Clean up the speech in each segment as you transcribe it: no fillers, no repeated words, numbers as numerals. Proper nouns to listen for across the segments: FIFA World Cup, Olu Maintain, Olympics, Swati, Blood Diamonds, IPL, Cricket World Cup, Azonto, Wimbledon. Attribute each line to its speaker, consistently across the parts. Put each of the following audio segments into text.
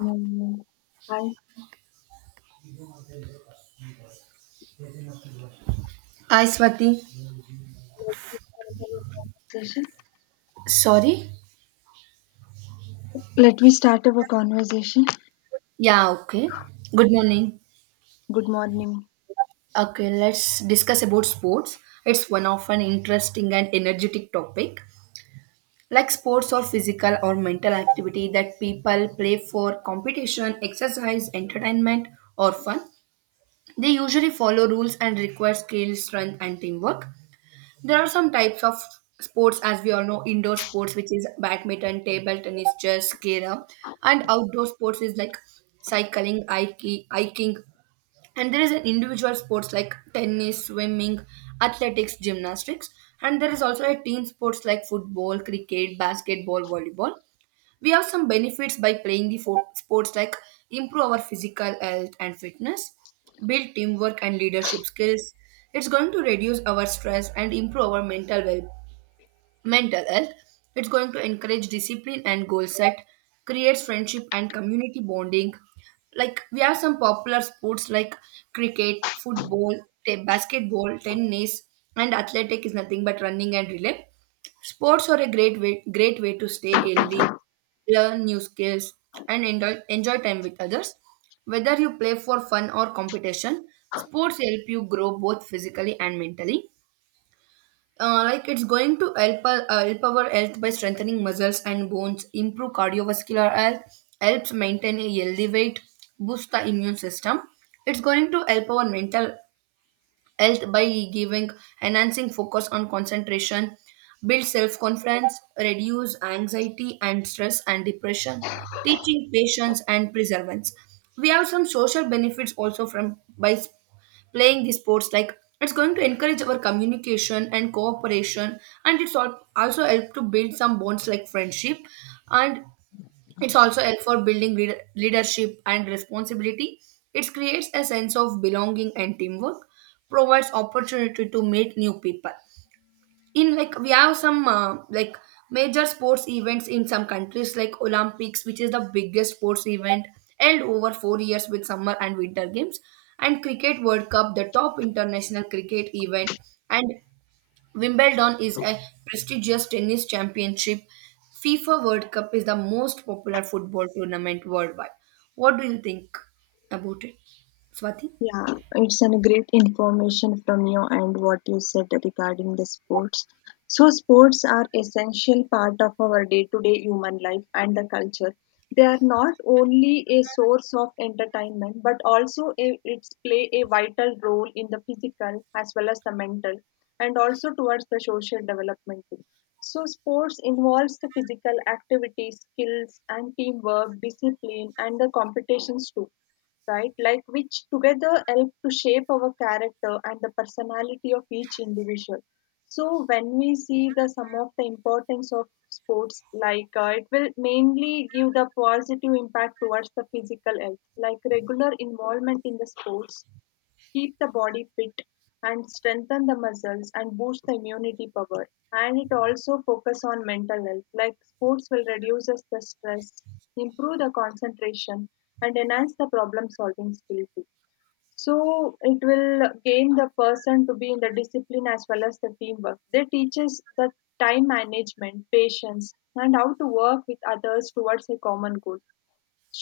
Speaker 1: Um, Hi,
Speaker 2: Hi, Swati.
Speaker 1: let me start our conversation.
Speaker 2: Sorry?
Speaker 1: Let me start our conversation.
Speaker 2: Yeah, okay. Good morning.
Speaker 1: Good morning.
Speaker 2: Okay, let's discuss about sports. It's one of an interesting and energetic topic. Like sports or physical or mental activity that people play for competition, exercise, entertainment, or fun. They usually follow rules and require skill, strength, and teamwork. There are some types of sports, as we all know, indoor sports, which is badminton, table tennis, chess, kera, and outdoor sports is like cycling, hiking, and there is an individual sports like tennis, swimming, athletics, gymnastics, and there is also a team sports like football, cricket, basketball, volleyball. We have some benefits by playing the sports like improve our physical health and fitness, build teamwork and leadership skills. It's going to reduce our stress and improve our mental health. It's going to encourage discipline and goal set, creates friendship and community bonding. Like we have some popular sports like cricket, football, basketball, tennis, and athletic is nothing but running and relay. Sports are a great way to stay healthy, learn new skills, and enjoy time with others. Whether you play for fun or competition, sports help you grow both physically and mentally. Like it's going to help, help our health by strengthening muscles and bones, improve cardiovascular health, helps maintain a healthy weight, boost the immune system. It's going to help our mental health by giving, enhancing focus on concentration, build self-confidence, reduce anxiety and stress and depression, teaching patience and perseverance. We have some social benefits also from playing these sports, like it's going to encourage our communication and cooperation, and also help to build some bonds like friendship, and it's also help for building leadership and responsibility. It creates a sense of belonging and teamwork, provides opportunity to meet new people. In like we have some like major sports events in some countries like Olympics, which is the biggest sports event held over 4 years with summer and winter games, and Cricket World Cup, the top international cricket event, and Wimbledon is a prestigious tennis championship. FIFA World Cup is the most popular football tournament worldwide. What do you think about it, Swati?
Speaker 1: Yeah, it's an great information from you and what you said regarding the sports. So sports are essential part of our day-to-day human life and the culture. They are not only a source of entertainment, but also a, it's play a vital role in the physical as well as the mental, and also towards the social development too. So sports involves the physical activity, skills, and teamwork, discipline, and the competitions too, right? Like which together help to shape our character and the personality of each individual. So when we see the some of the importance of sports, like it will mainly give the positive impact towards the physical health, like regular involvement in the sports keep the body fit and strengthen the muscles and boost the immunity power, and it also focus on mental health. Like sports will reduce us the stress, improve the concentration, and enhance the problem solving skill too. So it will gain the person to be in the discipline as well as the teamwork. They teaches the time management, patience, and how to work with others towards a common goal.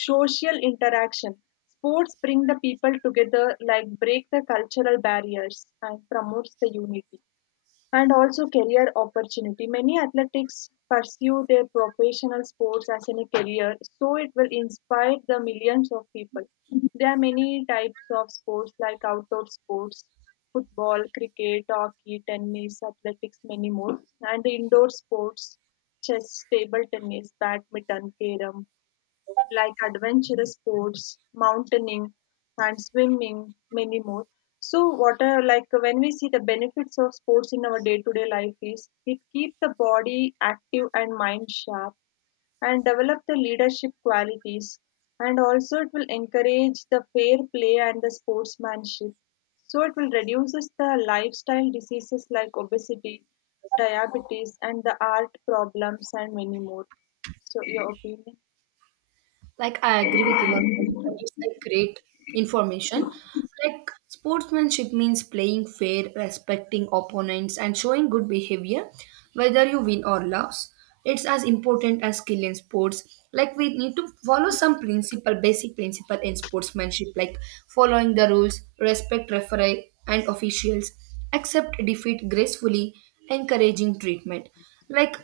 Speaker 1: Social interaction, sports bring the people together, like break the cultural barriers and promotes the unity. And also career opportunity, many athletics pursue their professional sports as in a career, so it will inspire the millions of people. There are many types of sports like outdoor sports, football, cricket, hockey, tennis, athletics, many more, and indoor sports, chess, table tennis, badminton, carrom, like adventurous sports, mountaineering, and swimming, many more. So, what are, like when we see the benefits of sports in our day to day life, is it keep the body active and mind sharp and develop the leadership qualities, and also it will encourage the fair play and the sportsmanship. So, it will reduces the lifestyle diseases like obesity, diabetes, and the heart problems and many more. So, your opinion?
Speaker 2: Like I agree with your point, and it's like great information. Like sportsmanship means playing fair, respecting opponents, and showing good behavior, whether you win or lose. It's as important as skill in sports. Like we need to follow some principle, basic principle in sportsmanship, like following the rules, respect referee and officials, accept defeat gracefully, encouraging treatment. Like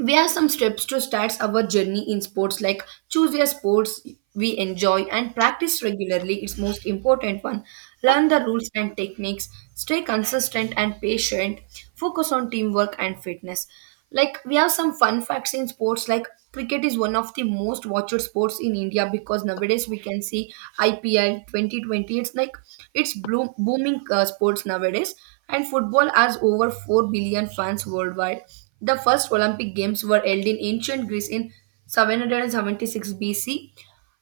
Speaker 2: where are some steps to start our journey in sports, like choose your sports we enjoy and practice regularly, it's most important one. Learn the rules and techniques, stay consistent and patient, focus on teamwork and fitness. Like we have some fun facts in sports, like cricket is one of the most watched sports in india because nowadays we can see ipl 2020. It's like it's booming sports nowadays, and football has over 4 billion fans worldwide. The first Olympic Games were held in ancient Greece in 776 BC.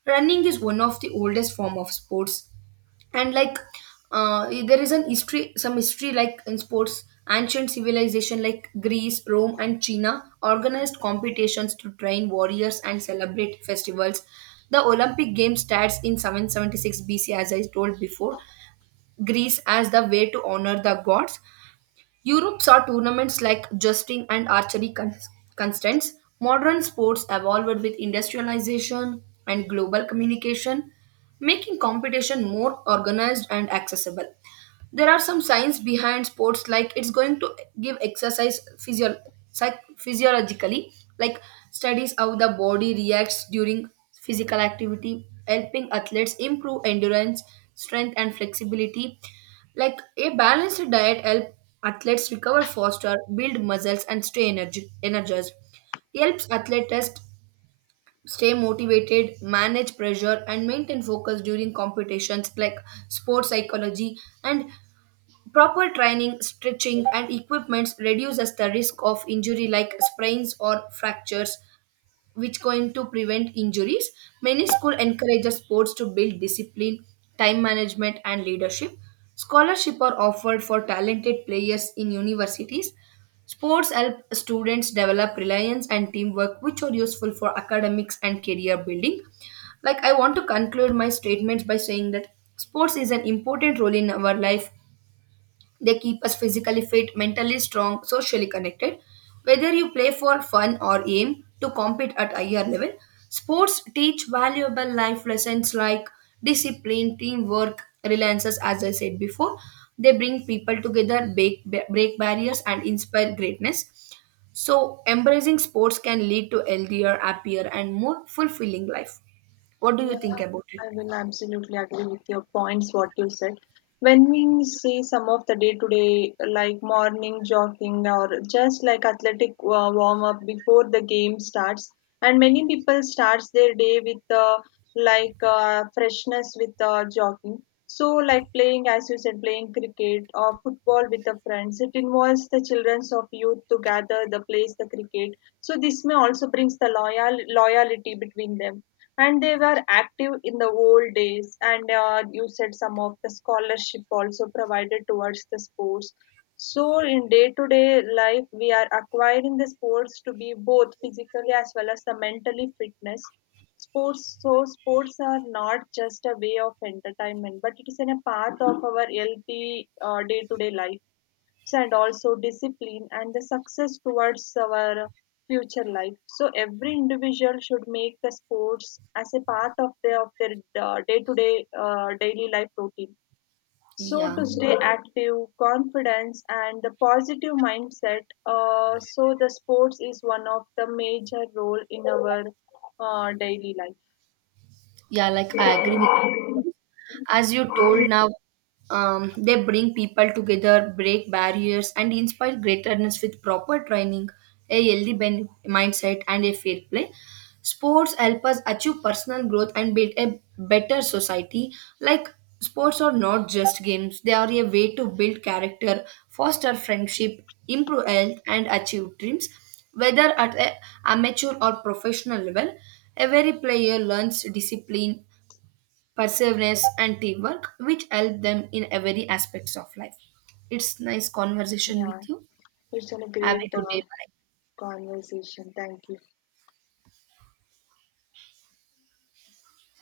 Speaker 2: Running is one of the oldest form of sports, and like there is an history, some history like in sports. Ancient civilization like Greece, Rome, and China organized competitions to train warriors and celebrate festivals. The Olympic Games starts in 776 BC, as I told before, Greece as the way to honor the gods. Europe saw tournaments like justing and archery constants. Modern sports evolved with industrialization and global communication, making competition more organized and accessible. There are some science behind sports, like it's going to give exercise physiologically, like studies how the body reacts during physical activity, helping athletes improve endurance, strength, and flexibility. Like a balanced diet helps athletes recover faster, build muscles, and energized. It helps athletes stay motivated, manage pressure, and maintain focus during competitions like sports psychology. And proper training, stretching, and equipment reduces the risk of injury like sprains or fractures, which going to prevent injuries. Many school encourages sports to build discipline, time management, and leadership. Scholarship are offered for talented players in universities. Sports help students develop reliance and teamwork, which are useful for academics and career building. Like I want to conclude my statements by saying that sports is an important role in our life. They keep us physically fit, mentally strong, socially connected. Whether you play for fun or aim to compete at higher level, sports teach valuable life lessons like discipline, teamwork, reliances, as I said before. They bring people together, break barriers, and inspire greatness. So, embracing sports can lead to healthier, happier, and more fulfilling life. What do you
Speaker 1: Yeah,
Speaker 2: think about it?
Speaker 1: I will absolutely agree with your points, what you said. When we say some of the day-to-day, like morning jogging or just like athletic warm-up before the game starts, and many people starts their day with like freshness with jogging. So, like playing, as you said, playing cricket or football with the friends, it involves the childrens of youth to gather the plays the cricket. So this may also brings the loyalty between them, and they were active in the old days. And you said some of the scholarship also provided towards the sports. So in day to day life we are acquiring the sports to be both physically as well as the mentally fitness sports. So sports are not just a way of entertainment, but it is in a path of our healthy day to day life, and also discipline and the success towards our future life. So every individual should make the sports as a part of their day-to-day daily life routine, so
Speaker 2: Yeah.
Speaker 1: to stay active, confidence, and the positive mindset. So the sports is one of the major role in our daily life.
Speaker 2: Yeah, like I agree with you. As you told now, they bring people together, break barriers, and inspire greatness with proper training, a healthy mindset, and a fair play. Sports help us achieve personal growth and build a better society. Like sports are not just games, they are a way to build character, foster friendship, improve health, and achieve dreams. Whether at a amateur or professional level, every player learns discipline, perseverance, and teamwork, which help them in every aspects of life. It's nice conversation
Speaker 1: Yeah,
Speaker 2: with you.
Speaker 1: it's a
Speaker 2: Have a
Speaker 1: great
Speaker 2: good day. Bye.